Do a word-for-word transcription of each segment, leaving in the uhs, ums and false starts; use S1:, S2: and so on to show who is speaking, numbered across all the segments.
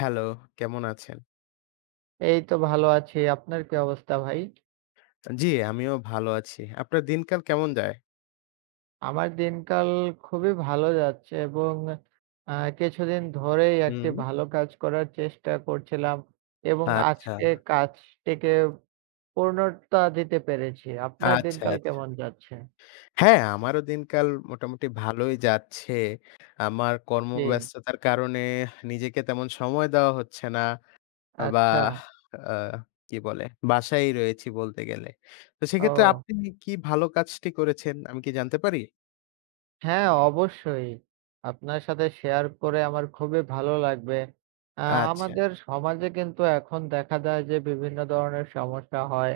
S1: Hello, কেমন আছেন?
S2: এইতো ভালো আছি, আপনার কি অবস্থা ভাই?
S1: জ্বী, আমিও ভালো আছি। আপনার দিন-কাল কেমন যায়?
S2: আমার দিন-কাল খুবই ভালো যাচ্ছে এবং অ্যা কিছুদিন ধরেই একটি
S1: হুম।
S2: ভালো কাজ করার চেষ্টা করছিলাম এবং
S1: আচ্ছা।
S2: আজকে কাজটিকে পূর্ণতা দিতে পেরেছি। আপনার
S1: আচ্ছা,
S2: দিন-কাল
S1: আচ্ছা।
S2: কেমন যাচ্ছে?
S1: হ্যাঁ, আমারও দিন-কাল মোটামুটি ভালোই যাচ্ছে। আমার
S2: জ্বী।
S1: কর্মব্যস্ততার কারণে নিজেকে তেমন সময় দেওয়া হচ্ছে না বা
S2: আচ্ছা।
S1: আ কি বলে, বাসায় রয়েছি বলতে গেলে। তো সেক্ষেত্রে
S2: ও।
S1: আপনি কি ভালো কাজটি করেছেন আমি কি জানতে পারি?
S2: হ্যাঁ, অবশ্যই। আপনার সাথে শেয়ার করে আমার খুবই ভালো লাগবে, আ
S1: আচ্ছা।
S2: আমাদের সমাজে কিন্তু এখন দেখা দেয় যে, বিভিন্ন ধরনের সমস্যা হয়,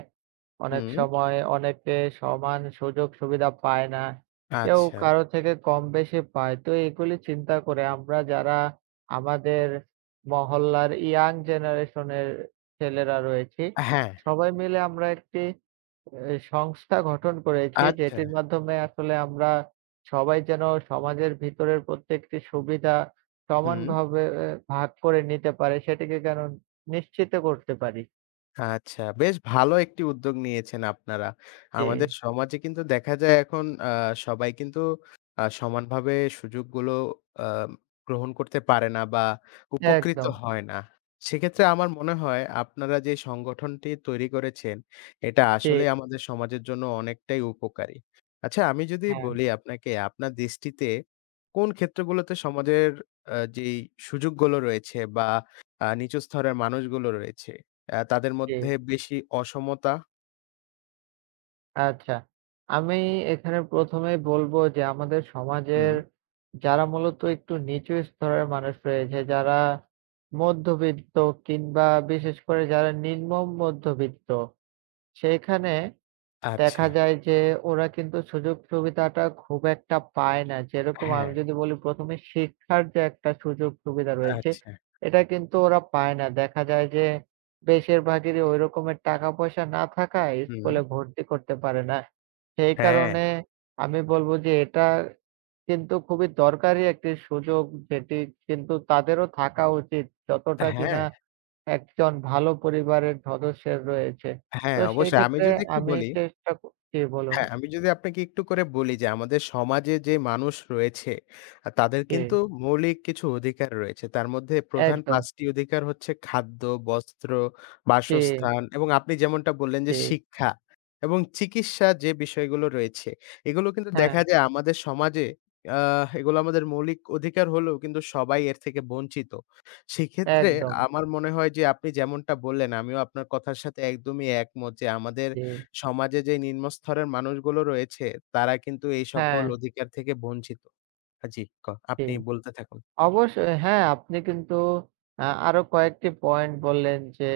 S2: অনেক
S1: হুম।
S2: সময় অনেকে সমান সুযোগ-সুবিধা পায় না, কেউ
S1: আচ্ছা।
S2: কারো থেকে কম-বেশি পায়, তো এগুলি চিন্তা করে আমরা যারা আমাদের মহল্লার ইয়াং জেনারেশনের ছেলেরা রয়েছি,
S1: আ হ্যাঁ।
S2: সবাই মিলে আমরা একটি এ সংস্থা গঠন করেছি,
S1: আচ্ছা।
S2: যেটির মাধ্যমে আসলে আমরা সবাই যেনো সমাজের ভিতরের প্রত্যেকটি সুবিধা
S1: হুম।
S2: সমানভাবে এ ভাগ করে নিতে পারে, সেটিকে কারন নিশ্চিত করতে পারি।
S1: আচ্ছা বেশ ভালো একটি উদ্যোগ নিয়েছেন আপনারা। আমাদের
S2: জি।
S1: সমাজে কিন্তু দেখা যায় এখন আ সবাই কিন্তু আ সমানভাবে সুযোগগুলো আম গ্রহণ করতে পারে না বা উপকৃত
S2: একদম।
S1: হয় না। সেক্ষেত্রে আমার মনে হয় আপনারা যে সংগঠনটি তৈরি করেছেন, এটা
S2: জি।
S1: আসলেই আমাদের সমাজের জন্য অনেকটাই উপকারী। আচ্ছা আমি যদি
S2: হ্যাঁ।
S1: বলি আপনাকে আপনার দৃষ্টিতে কোন ক্ষেত্রগুলোতে সমাজের আ যেই সুযোগগুলো রয়েছে বা আ নিচু স্থরের মানুষগুলো রয়েছে, অ্যা তাদের মধ্যে
S2: জি।
S1: বেশি অসমতা?
S2: আচ্ছা। আমি এখানে প্রথম এই বলবো যে আমাদের সমাজের
S1: হুম।
S2: যারা মূলত একটু নিচু স্তরের মানুষ রয়েছে। যারা মধ্যবিত্ত কিংবা বিশেষ করে যারা নিম্ন মধ্যবিত্ত। সেখানে দেখা
S1: আচ্ছা।
S2: যায় যে ওরা কিন্তু সুযোগ সুবিধাটা খুব একটা পায় না। যেরকম আমি
S1: হ্যাঁ।
S2: যদি বলি প্রথম এ শিক্ষার যে একটা সুযোগ সুবিধা রয়েছে,
S1: আচ্ছা।
S2: এটা কিন্তু ওরা পায় না। দেখা যায় যে বেশির ভাগেরই ওই রকমের টাকা-পয়সা না থাকায়
S1: হুম।
S2: স্কুলে ভর্তি করতে পারে না। সেই
S1: হ্যাঁ।
S2: কারণে আমি বলবো যে এটা কিন্তু খুবই দরকারী একটি সুযোগ। যেটি কিন্তু তাদেরও থাকা উচিত
S1: আ
S2: যতটা
S1: হ্যাঁ।
S2: কিনা একজন ভালো পরিবারের সদস্যের রয়েছে।
S1: অ্যা
S2: তো
S1: হ্যাঁ,
S2: সেই
S1: অবশ্যই। আমি
S2: ক্ষেত্রে
S1: যদি একটু
S2: আমি
S1: বলি
S2: চেষ্টা ক জি, বলুন।
S1: হ্যাঁ, আমি যদি আপনাকে একটু করে বলি, যে আমাদের সমাজে যে মানুষ রয়েছে আ তাদের কিন্তু
S2: জি।
S1: মৌলিক কিছু অধিকার রয়েছে। তার মধ্যে প্রধান
S2: একদম।
S1: পাঁচটি অধিকার হচ্ছে খাদ্য, বস্ত্র,
S2: জি।
S1: বাসস্থান এবং আপনি যেমনটা বললেন যে
S2: জি।
S1: শিক্ষা এবং চিকিৎসা যে বিষয়গুলো রয়েছে। এগুলো কিন্তু দেখা
S2: হ্যাঁ।
S1: যায় আমাদের সমাজে আ এগুলো আমাদের মৌলিক অধিকার হলেও কিন্তু সবাই এর থেকে বঞ্চিত। সেক্ষেত্রে
S2: একদম।
S1: আমার মনে হয়, যে আপনি যেমনটা বললেন আমিও আপনার কথার সাথে একদমই একমত যে আমাদের
S2: জি।
S1: সমাজে যে নিম্নস্তরের মানুষগুলো রয়েছে, তারা কিন্তু এই সকল
S2: হ্যাঁ।
S1: অধিকার থেকে বঞ্চিত হ্যাঁ জি, ক
S2: জি,
S1: আপনি বলতে থাকুন।
S2: অবশ্যই হ্যাঁ। আপনি কিন্তু আ আরো কয়েকটি পয়েন্ট বললেন, যে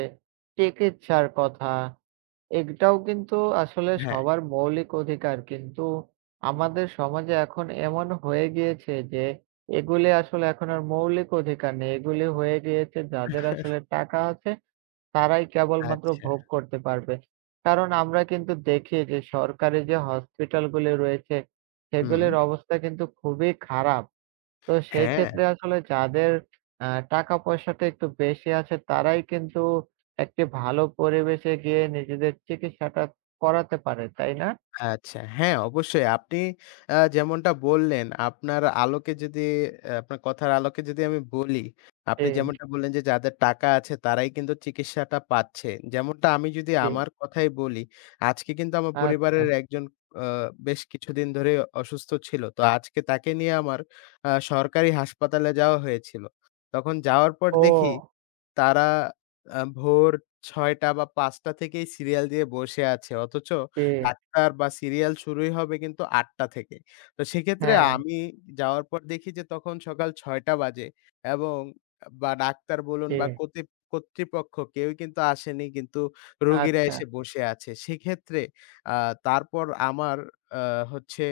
S2: চিকিৎসার কথা। এগটাও কিন্তু আসলে
S1: হ্যাঁ।
S2: সবার মৌলিক অধিকার। কিন্তু আমাদের সমাজে এখন এমন হয়ে গিয়েছে। যে এগুলি আসলে এখন আর মৌলিক অধিকার নেই। এগুলি হয়ে গিয়েছে যাদের আসলে টাকা আছে তারাই কেবলমাত্র
S1: আচ্ছা।
S2: ভোগ করতে পারবে। কারণ আমরা কিন্তু দেখি যে সরকারি যে হসপিটালগুলি রয়েছে,
S1: হুম।
S2: সেগুলির অবস্থা কিন্তু খুবই খারাপ। তো সেই
S1: হ্যাঁ।
S2: ক্ষেত্রে আসলে যাদের আ টাকা-পয়সাটা একটু বেশি আছে। তারাই কিন্তু একটি ভালো পরিবেশে গিয়ে নিজেদের চিকিৎসাটা করাতে পারে। তাই না?
S1: আচ্ছা হ্যাঁ, অবশ্যই। আপনি অ্যা যেমনটা বললেন, আপনার আলোকে যদি অ্যা আপনার কথার আলোকে যদি আমি বলি, আপনি
S2: জি।
S1: যেমনটা বললেন যে যাদের টাকা আছে তারাই কিন্তু চিকিৎসাটা পাচ্ছে। যেমনটা আমি যদি
S2: জি।
S1: আমার কথাই বলি, আজকে কিন্তু আমার
S2: আচ্ছা।
S1: পরিবারের একজন আ বেশ কিছুদিন ধরে অসুস্থ ছিলো। তো আজকে তাকে নিয়ে আমার আ সরকারি হাসপাতালে যাওয়া হয়েছিলো। তখন যাওয়ার পর দেখি
S2: ও।
S1: তারা আ ভোর ছয় টা বা পাঁচ টা থেকেই সিরিয়াল দিয়ে বসে আছে অথচ
S2: জি।
S1: ডাক্তার বা সিরিয়াল শুরুই হবে কিন্তু আট টা থেকে। তো সেক্ষেত্রে
S2: হ্যাঁ।
S1: আমি যাওয়ার পর দেখি যে তখন সকাল ছয় টা বাজে এবং বা ডাক্তার বলুন বা
S2: জি।
S1: কতিত কর্তৃপক্ষ কেউই কিন্তু আসেনি, কিন্তু রোগীরা
S2: আচ্ছা।
S1: এসে বসে আছে। সেক্ষেত্রে আ তারপর আমার আ হচ্ছে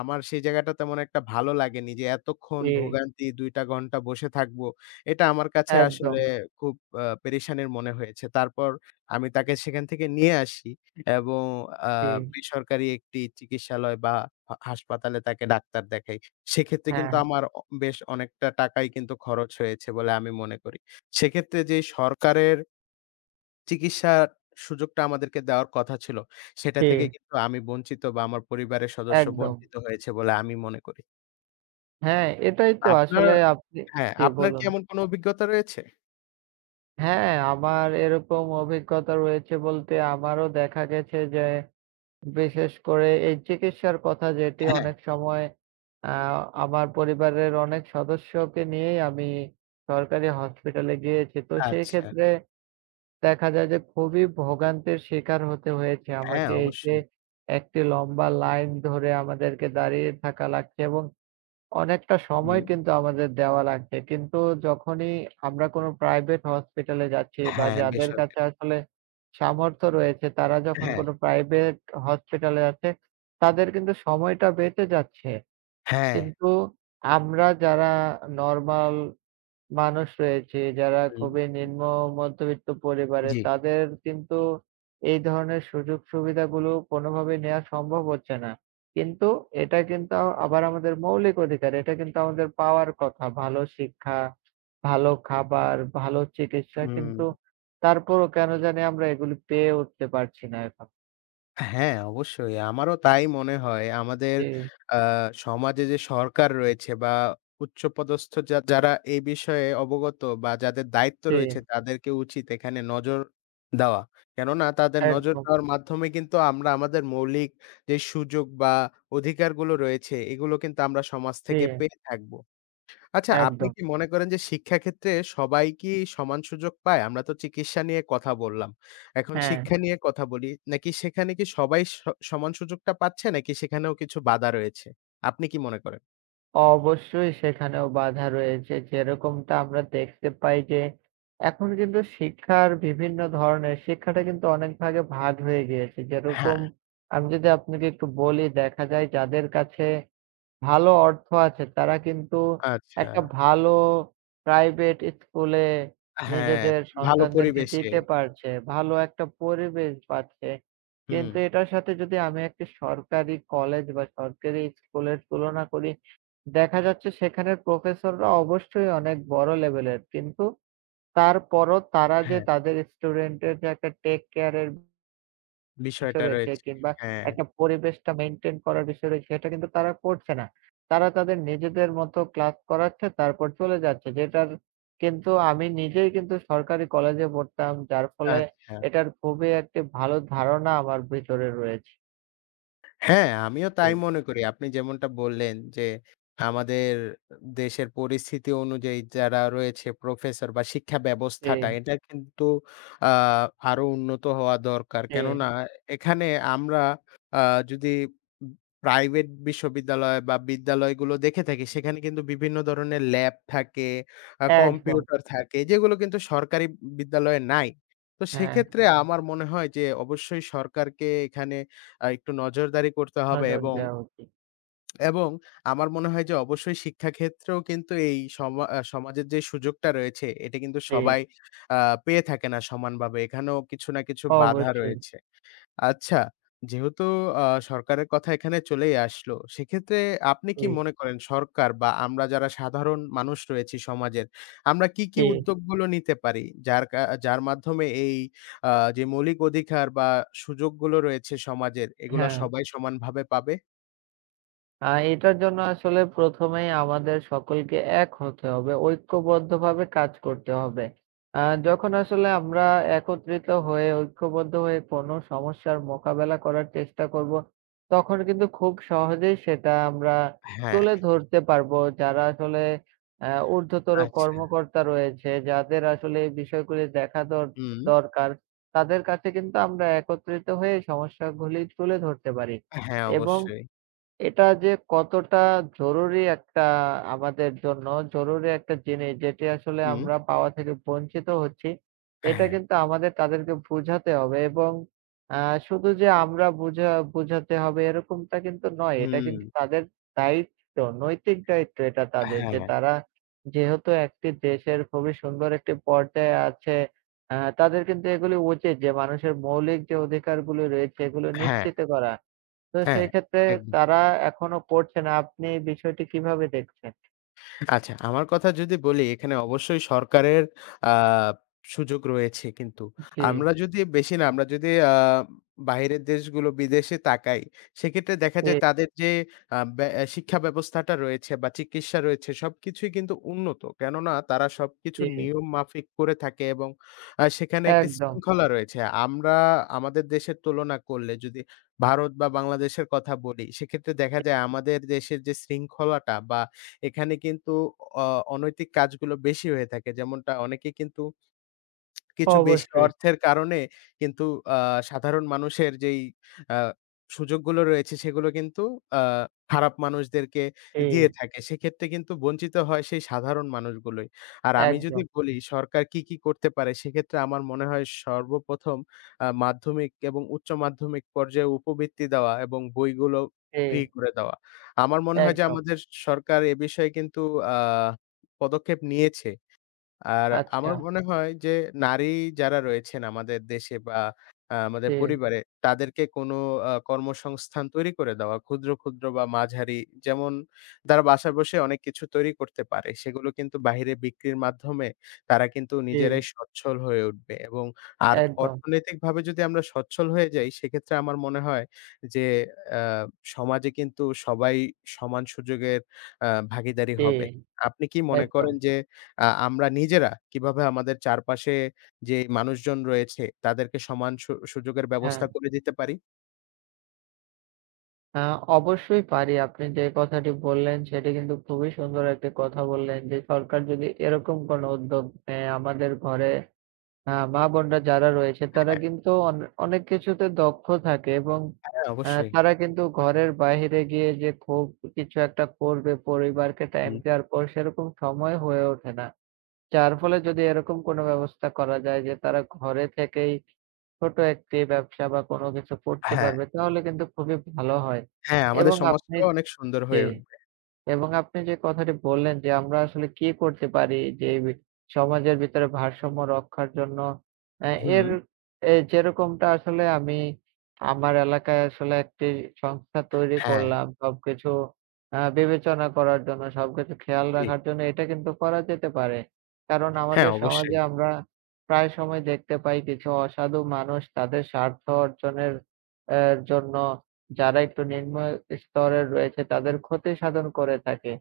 S1: আমার সেই জায়গাটা তেমন একটা ভালো লাগেনি। যে এতক্ষণ
S2: জি।
S1: ভোগান্তি দুই টা ঘন্টা বসে থাকবো। এটা আমার কাছে আসলে
S2: একদম।
S1: খুব আ পেরেশানির মনে হয়েছে। তারপর আমি তাকে সেখান থেকে নিয়ে আসি এবং আ
S2: জি।
S1: বেসরকারি একটি চিকিৎসালয় বা হ হাসপাতালে তাকে ডাক্তার দেখাই। সেক্ষেত্রে কিন্তু
S2: হ্যাঁ।
S1: আমার অ বেশ অনেকটা টাকাই কিন্তু খরচ হয়েছে বলে আমি মনে করি। সেক্ষেত্রে যেই সরকারের চিকিৎসার সুযোগটা আমাদেরকে দেওয়ার কথা ছিলো। সেটা থেকেই
S2: জি।
S1: কিন্তু আমি বঞ্চিত বা আমার পরিবারের সদস্য
S2: একদম।
S1: বঞ্চিত হয়েছে বলে আমি মনে করি।
S2: হ্যাঁ, এটাই তো
S1: আপনার,
S2: আসলে আপনি
S1: হ্যাঁ
S2: জী,
S1: আপনার কি
S2: বলুন।
S1: এমন কোনো অভিজ্ঞতা রয়েছে?
S2: হ্যাঁ, আমার এরকম অভিজ্ঞতা রয়েছে বলতে আমারও দেখা গেছে যে, বিশেষ করে এই চিকিৎসার কথা যেটি
S1: হ্যাঁ।
S2: অনেক সময়, আ আমার পরিবারের অনেক সদস্যকে নিয়েই আমি সরকারি হসপিটালে গিয়েছি। তো সেই
S1: আচ্ছা।
S2: ক্ষেত্রে, দেখা যায় যে খুবই ভোগান্তের শিকার হতে হয়েছে
S1: হ্যাঁ,
S2: আমাকে এই যে,
S1: অবশ্যই।
S2: একটি লম্বা লাইন ধরে আমাদেরকে দাঁড়িয়ে থাকা লাগছে এবং অনেকটা সময়
S1: হুম।
S2: কিন্তু আমাদের দেওয়া লাগছে। কিন্তু যখনই আমরা কোনো প্রাইভেট হসপিটালে যাচ্ছি বা
S1: হ্যাঁ,
S2: যাদের
S1: বেসরকারি।
S2: কাছে আসলে, সামর্থ্য রয়েছে তারা যখন
S1: হ্যাঁ।
S2: কোনো প্রাইভেট হসপিটালে আছে তাদের কিন্তু সময়টা বেঁচে যাচ্ছে।
S1: হ্যাঁ।
S2: কিন্তু, আমরা যারা নরমাল মানুষ রয়েছি যারা
S1: হুম।
S2: খুবই নিম্ন মধ্যবিত্ত পরিবারে
S1: জী।
S2: তাদের কিন্তু, এই ধরনের সুযোগ-সুবিধাগুলো কোনোভাবেই নেয়া সম্ভব হচ্ছে না। কিন্তু, এটা কিন্তু আবার আমাদের মৌলিক অধিকার। এটা কিন্তু আমাদের পাওয়ার কথা। ভালো শিক্ষা, ভালো খাবার, ভালো চিকিৎসা কিন্তু
S1: হুম।
S2: তারপরও কেনো জানি আমরা এগুলো পেয়ে উঠতে পারছি না এখন।
S1: হ্যাঁ, অবশ্যই। আমারও তাই মনে হয় আমাদের
S2: জ্বী।
S1: আ সমাজে যে সরকার রয়েছে বা উচ্চপদস্থ যা যারা এই বিষয়ে অবগত বা যাদের দায়িত্ব রয়েছে।
S2: জ্বী।
S1: তাদেরকে উচিত এখানে নজর দেওয়া, কেননা তাদের নজর
S2: একদম।
S1: দেওয়ার মাধ্যমে কিন্তু আমরা আমাদের মৌলিক যে সুযোগ বা অধিকারগুলো রয়েছে, এগুলো কিন্তু আমরা সমাজ থেকে
S2: জ্বী।
S1: পেয়ে থাকবো। আচ্ছা আপনি
S2: একদম।
S1: কি মনে করেন, যে শিক্ষা ক্ষেত্রে সবাই কি সমান সুযোগ পায়? আমরা তো চিকিৎসা নিয়ে কথা বললাম। এখন
S2: হ্যাঁ।
S1: শিক্ষা নিয়ে কথা বলি, নাকি সেখানে কি সবাই স সমান সুযোগটা পাচ্ছে নাকি সেখানেও কিছু বাধা রয়েছে? আপনি কি মনে করেন?
S2: অবশ্যই, সেখানেও বাধা রয়েছে। যেরকমটা আমরা দেখতে পাই যে এখন কিন্তু শিক্ষার বিভিন্ন ধরনের শিক্ষাটা কিন্তু অনেক ভাগে ভাগ হয়ে গিয়েছে। যেরকম
S1: হ্যাঁ।
S2: আমি যদি আপনাকে একটু বলি, দেখা যায় যাদের কাছে ভালো অর্থ আছে, তারা কিন্তু একটা
S1: আচ্ছা।
S2: ভালো প্রাইভেট স্কুল এ
S1: হ্যাঁ,
S2: নিজেদের
S1: ভালো
S2: সন্তানদেরকে
S1: পরিবেশে।
S2: দিতে পারছে। ভালো একটা পরিবেশ পাচ্ছে। কিন্তু
S1: হুম।
S2: এটার সাথে যদি আমি একটি সরকারি কলেজ বা সরকারি স্কুলের তুলনা করি। দেখা যাচ্ছে সেখানের প্রফেসররা অবশ্যই অনেক বড় লেভেলের। কিন্তু তারপরও তারা যে
S1: হ্যাঁ।
S2: তাদের স্টুডেন্ট এর যে একটা টেক কেয়ার এর
S1: বিষয়টা
S2: বিষয় রয়েছে
S1: রয়েছে,
S2: কিংবা
S1: হ্যাঁ।
S2: একটা পরিবেশটা মেইনটেইন করার বিষয় রয়েছে, সেটা কিন্তু তারা করছে না। তারা তাদের নিজেদের মত ক্লাস করাচ্ছে তারপর চলে যাচ্ছে। যেটার কিন্তু আমি নিজেই কিন্তু সরকারি কলেজে পড়তাম। যার ফলে
S1: আচ্ছা।
S2: এটার খুবই একটি ভালো ধারণা আমার ভিতরে রয়েছে।
S1: হ্যাঁ, আমিও তাই
S2: জি।
S1: মনে করি। আপনি যেমনটা বললেন, যে আমাদের দেশের পরিস্থিতি অনুযায়ী যারা রয়েছে প্রফেসর বা শিক্ষা ব্যবস্থাটা
S2: জি।
S1: এটা কিন্তু আ আরো উন্নত হওয়া দরকার। কেননা
S2: জি।
S1: এখানে আমরা আ যদি প্রাইভেট বিশ্ববিদ্যালয় বা বিদ্যালয়গুলো দেখে থাকি সেখানে কিন্তু বিভিন্ন ধরনের ল্যাব থাকে, আ
S2: একদম।
S1: কম্পিউটার থাকে যেগুলো কিন্তু সরকারি বিদ্যালয়ে নাই। তো
S2: হ্যাঁ।
S1: সেক্ষেত্রে আমার মনে হয় যে অবশ্যই সরকারকে এখানে আ একটু নজরদারি করতে
S2: হ্যাঁ,
S1: হবে
S2: হ্যাঁ
S1: এবং
S2: যাওয়া উচিত।
S1: এবং আমার মনে হয় যে, অবশ্যই শিক্ষাক্ষেত্রেও কিন্তু এই সমা আ সমাজের যেই সুযোগটা রয়েছে, এটা কিন্তু
S2: জি।
S1: সবাই আ পেয়ে থাকে না সমান বাবে। এখানেও কিছু না কিছু বাধা
S2: অবশ্যই।
S1: রয়েছে। আচ্ছা যেহেতু আ সরকারের কথা এখানে চলেই আসলো। সেক্ষেত্রে আপনি কি
S2: জি।
S1: মনে করেন? সরকার বা আমরা যারা সাধারণ মানুষ রয়েছি সমাজের আমরা কী, কী
S2: জি।
S1: উদ্যোগগুলো নিতে পারি। যার কা যার মাধ্যমে এই আ যে মৌলিক অধিকার বা সুযোগগুলো রয়েছে সমাজের এগুলা
S2: হ্যাঁ।
S1: সবাই সমানভাবে পাবে?
S2: আ এটার জন্য আসলে প্রথম, এর আমাদের সকলকে এক হতে হবে। ঐক্যবদ্ধভাবে কাজ করতে হবে। আ যখন আসলে আমরা একত্রিত হয়ে, ঐক্যবদ্ধ হয়ে, কোন সমস্যার মোকাবেলা করার চেষ্টা করব। তখন কিন্তু খুব সহজেই সেটা আমরা
S1: হ্যাঁ।
S2: তুলে ধরতে পারব। যারা আসলে আ উর্ধ্বতর
S1: আচ্ছা।
S2: কর্মকর্তা রয়েছে। যাদের আসলে এই বিষয়গুলি দেখা দর-ট
S1: হুম।
S2: দরকার। তাদের কাছে কিন্তু আমরা একত্রিত হয়ে এই সমস্যা ঘুলি তুলে ধরতে পারি
S1: হ্যাঁ,
S2: এবং
S1: অবশ্যই।
S2: এটা যে কতটা জরুরি, একটা আমাদের জন্য জরুরি একটা জিনিস। যেটি আসলে
S1: হু।
S2: আমরা পাওয়া থেকে বঞ্চিত হচ্ছি। এটা
S1: হ্যাঁ।
S2: কিন্তু আমাদের তাদেরকে বুঝাতে হবে এবং আ শুধু যে আমরা বুঝা বুঝাতে হবে এরকমটা কিন্তু নয়। এটা
S1: হুম।
S2: কিন্তু তাদের দায়িত্ব, নৈতিক দায়িত্ব এটা তাদের। যে
S1: হ্যাঁ।
S2: তারা যেহেতু একটি দেশের খুবই সুন্দর একটি পর্যায়ে আছে। আ তাদের কিন্তু এগুলো উচিত যে মানুষের মৌলিক যে অধিকারগুলো রয়েছে এগুলো
S1: হ্যাঁ।
S2: নিশ্চিত করা। তো
S1: হ্যাঁ,
S2: সেই ক্ষেত্রে
S1: একদম।
S2: তারা এখনো করছে না। আপনি বিষয়টি কিভাবে দেখছেন?
S1: আচ্ছা, আমার কথা যদি বলি এখানে অবশ্যই সরকারের আ সুযোগ রয়েছে কিন্তু।
S2: উ জ্বী।
S1: আমরা যদি বেশি না, আমরা যদি আ বাইরের দেশগুলো, বিদেশে তাকাই, সেক্ষেত্রে দেখা যায়
S2: এ
S1: তাদের যে আ ব্যা এ শিক্ষা ব্যবস্থাটা রয়েছে বা চিকিৎসা রয়েছে, সবকিছুই কিন্তু উন্নত, কেননা তারা সবকিছু
S2: জ্বী।
S1: নিয়ম মাফিক করে থাকে এবং অ্যা সেখানে একটি
S2: একদম।
S1: শৃঙ্খলা রয়েছে। আমরা আমাদের দেশের তুলনা করলে, যদি ভারত বা বাংলাদেশের কথা বলি, সেক্ষেত্রে দেখা
S2: [unintelligible]
S1: যায় আমাদের দেশের যে শৃঙ্খলাটা বা এখানে কিন্তু অ অনৈতিক কাজগুলো বেশি হয়ে থাকে, যেমনটা অনেকে কিন্তু কিছু বেশি
S2: অবশ্যই।
S1: অর্থের কারণে কিন্তু আ সাধারণ মানুষের যেই অ্যা সুযোগগুলো রয়েছে, সেগুলো কিন্তু আ খারাপ মানুষদেরকে দিয়ে
S2: জ্বী।
S1: থাকে, সেক্ষেত্রে কিন্তু বঞ্চিত হয় সেই সাধারণ মানুষগুলোই। আর আমি যদি
S2: একদম।
S1: বলি সরকার কী, কী করতে পারে? সেক্ষেত্রে আমার মনে হয় সর্বপ্রথম আ মাধ্যমিক এবং উচ্চ মাধ্যমিক পর্যায়ে উপবৃত্তি দেওয়া এবং বইগুলো ফ্রি
S2: জ্বী।
S1: করে দেওয়া। আমার মনে হয় যে,
S2: একদম।
S1: আমাদের সরকার এ বিষয়ে কিন্তু আ পদক্ষেপ নিয়েছে। আর আমার
S2: আচ্ছা।
S1: মনে হয় যে, নারী যারা রয়েছেন আমাদের দেশে বা আ আমাদের
S2: জ্বী।
S1: পরিবারে, তাদেরকে কোনো আ কর্মসংস্থান তৈরি করে দেওয়া। ক্ষুদ্র, ক্ষুদ্র বা মাঝারি, যেমন তারা বাসায় বসে অনেক কিছু তৈরি করতে পারে। সেগুলো কিন্তু বাহিরে বিক্রির মাধ্যমে তারা কিন্তু
S2: জ্বী।
S1: নিজেরাই স্বচ্ছল হয়ে উঠবে এবং আর
S2: একদম।
S1: অর্থনৈতিকভাবে যদি আমরা সচ্ছল হয়ে যাই, সেক্ষেত্রে আমার মনে হয় যে অ্যা সমাজে কিন্তু সবাই সমান সুযোগের আ ভাগিদারি
S2: জ্বী,
S1: হবে। আপনি কি মনে
S2: একদম।
S1: করেন যে, আ আমরা নিজেরা কিভাবে আমাদের চারপাশে যে মানুষজন রয়েছে, তাদেরকে সমান সু সুযোগের ব্যবস্থা
S2: হ্যাঁ।
S1: করে দিতে পারি?
S2: আ অবশ্যই পারি। আপনি যে কথাটি বললেন, সেটি কিন্তু খুবই সুন্দর একটি কথা বললেন যে, সরকার যদি এরকম কোনো উদ্যোগ নেয় আমাদের ঘরে আ মা-বোনরা যারা রয়েছে তারা
S1: হ্যাঁ।
S2: কিন্তু অন অনেক কিছুতে দক্ষ থাকে এবং
S1: হ্যাঁ,
S2: অ্যা
S1: অবশ্যই।
S2: তারা কিন্তু ঘরের বাহিরে গিয়ে যে খুব কিছু একটা করবে পরিবারকে টাইম
S1: হুম।
S2: দেওয়ার পর সেরকম সময় হয়ে ওঠে না। যার ফলে, যদি এরকম কোনো ব্যবস্থা করা যায় যে, তারা ঘরে থেকেই ছোট একটি ব্যবসা বা কোনো কিছু করতে
S1: হ্যাঁ।
S2: পারবে তাহলে কিন্তু খুবই ভালো হয়।
S1: হ্যাঁ, আমাদের
S2: এবং আপনি
S1: সমাজটাও অনেক সুন্দর হয়ে
S2: জ্বী।
S1: উঠবে।
S2: এবং আপনি যে কথাটি বললেন যে আমরা আসলে কি করতে পারি যে, বি সমাজের ভিতরে ভারসাম্য রক্ষার জন্য অ্যা এর
S1: হুম।
S2: এ যেরকমটা আসলে আমি আমার এলাকায় আসলে একটি সংস্থা তৈরি
S1: হ্যাঁ।
S2: করলাম। সবকিছু আ বিবেচনা করার জন্য, সবকিছু খেয়াল
S1: জি।
S2: রাখার জন্য এটা কিন্তু করা যেতে পারে। কারণ
S1: হ্যাঁ,
S2: আমাদের সমাজে
S1: অবশ্যই।
S2: আমরা প্রায় সময় দেখতে পাই কিছু অসাধু মানুষ তাদের স্বার্থ অর্জনের অ্যা জন্য যারা একটু নিম্ন স্তরে রয়েছে তাদের ক্ষতি সাধন করে থাকে।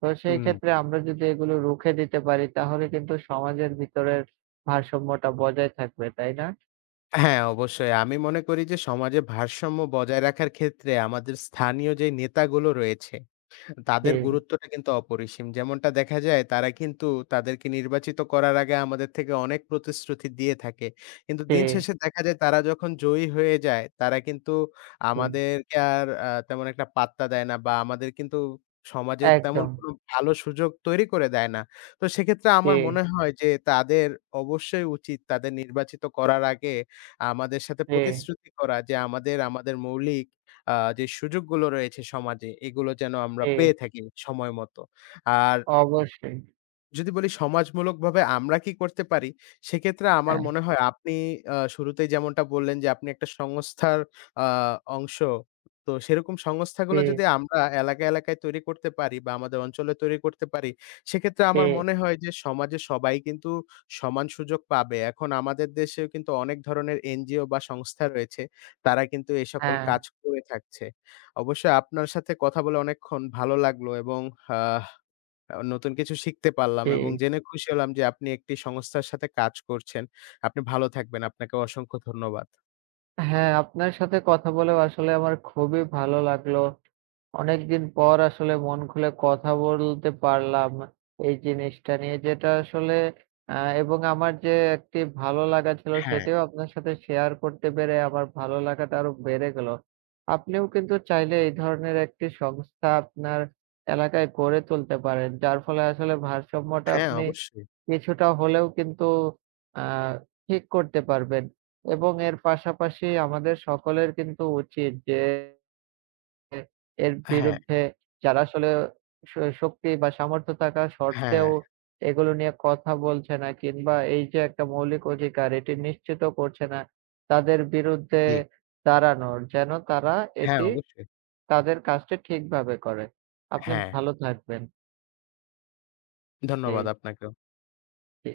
S2: তো সেই
S1: হুম।
S2: ক্ষেত্রে আমরা যদি এগুলো রুখে দিতে পারি তাহলে কিন্তু সমাজের ভিতরের ভারসাম্যটা বজায় থাকবে। তাই না?
S1: হ্যাঁ, অবশ্যই আমি মনে করি যে, সমাজে ভারসাম্য বজায় রাখার ক্ষেত্রে আমাদের স্থানীয় যে নেতাগুলো রয়েছে তাদের
S2: ফি
S1: গুরুত্বটা কিন্তু অপরিসীম। যেমনটা দেখা যায় তারা কিন্তু তাদেরকে নির্বাচিত করার আগে আমাদের থেকে অনেক প্রতিশ্রুতি দিয়ে থাকে কিন্তু দিন
S2: ফি
S1: শেষে দেখা যায় তারা যখন জয়ী হয়ে যায় তারা কিন্তু
S2: ফি
S1: আমাদেরকে কে আর আ তেমন একটা পাত্তা দেয় না বা আমাদের কিন্তু সমাজের তেমন
S2: একদম।
S1: কোন ভালো সুযোগ তৈরি করে দেয় না। তো সেক্ষেত্রে আমার
S2: জি।
S1: মনে হয় যে তাদের অবশ্যই উচিত তাদের নির্বাচিত করার আগে আমাদের সাথে
S2: ফি
S1: প্রতিশ্রুতি করা যে আমাদের, আমাদের মৌলিক আ যে সুযোগগুলো রয়েছে সমাজে এগুলো যেন আমরা পেয়ে
S2: ফি
S1: থাকি সময় মতো। আর
S2: অবশ্যই।
S1: যদি বলি সমাজমূলকভাবে আমরা কি করতে পারি সেক্ষেত্রে আমার
S2: হ্যাঁ।
S1: মনে হয় আপনি আ শুরুতেই যেমনটা বললেন যে, আপনি একটা সংস্থার আ অংশ। তো সেরকম সংস্থাগুলো যদি
S2: ফি
S1: আমরা এলাকায়, এলাকায় তৈরি করতে পারি বা আমাদের অঞ্চলে তৈরি করতে পারি সেক্ষেত্রে আমার
S2: ফি
S1: মনে হয় যে সমাজে সবাই কিন্তু সমান সুযোগ পাবে। এখন আমাদের দেশেও কিন্তু অনেক ধরনের এনজিও বা সংস্থা রয়েছে তারা কিন্তু এ সকল
S2: হ্যাঁ।
S1: কাজ করে থাকছে। অবশ্যই আপনার সাথে কথা বলে অনেকক্ষণ ভালো লাগলো এবং অ্যা আবার নতুন কিছু শিখতে পারলাম এবং
S2: ফি
S1: জেনে খুশি হলাম যে আপনি একটি সংস্থার সাথে কাজ করছেন। আপনি ভালো থাকবেন আপনাকেও অসংখ্য ধন্যবাদ।
S2: হ্যাঁ, আপনার সাথে কথা বলেও আসলে আমার খুবই ভালো লাগলো। অনেকদিন পর আসলে মন খুলে কথা বলতে পারলাম এই জিনিসটা নিয়ে যেটা আসলে অ্যা এবং আমার যে একটি ভালো লাগা ছিল
S1: হ্যাঁ।
S2: সেটিও আপনার সাথে শেয়ার করতে পেরে আমার ভালো লাগাটা আরো বেড়ে গেল। আপনিও কিন্তু চাইলে এই ধরনের একটি সংস্থা আপনার এলাকায় গড়ে তুলতে পারেন। যার ফলে আসলে ভারসাম্যটা
S1: হ্যাঁ,
S2: আপনি
S1: অবশ্যই।
S2: কিছুটা হলেও কিন্তু অ্যা ঠিক করতে পারবেন এবং এর পাশাপাশি আমাদের সকলের কিন্তু উচিত যে [unintelligible] এর
S1: হ্যাঁ।
S2: বিরুদ্ধে যারা আসলেও শ শক্তি বা সামর্থ্য থাকা
S1: হ্যাঁ।
S2: শর্তেও এগুলো নিয়ে কথা বলছে না কিংবা এই যে একটা মৌলিক অধিকার এটি নিশ্চিত করছে না তাদের বিরুদ্ধে
S1: জি।
S2: দাঁড়ানোর যেন তারা
S1: হ্যাঁ,
S2: এটি
S1: অবশ্যই।
S2: তাদের কাজটি ঠিকভাবে করে। আপনি
S1: হ্যাঁ।
S2: ভালো থাকবেন।
S1: ধন্যবাদ
S2: জী।
S1: আপনাকেও।
S2: ঠি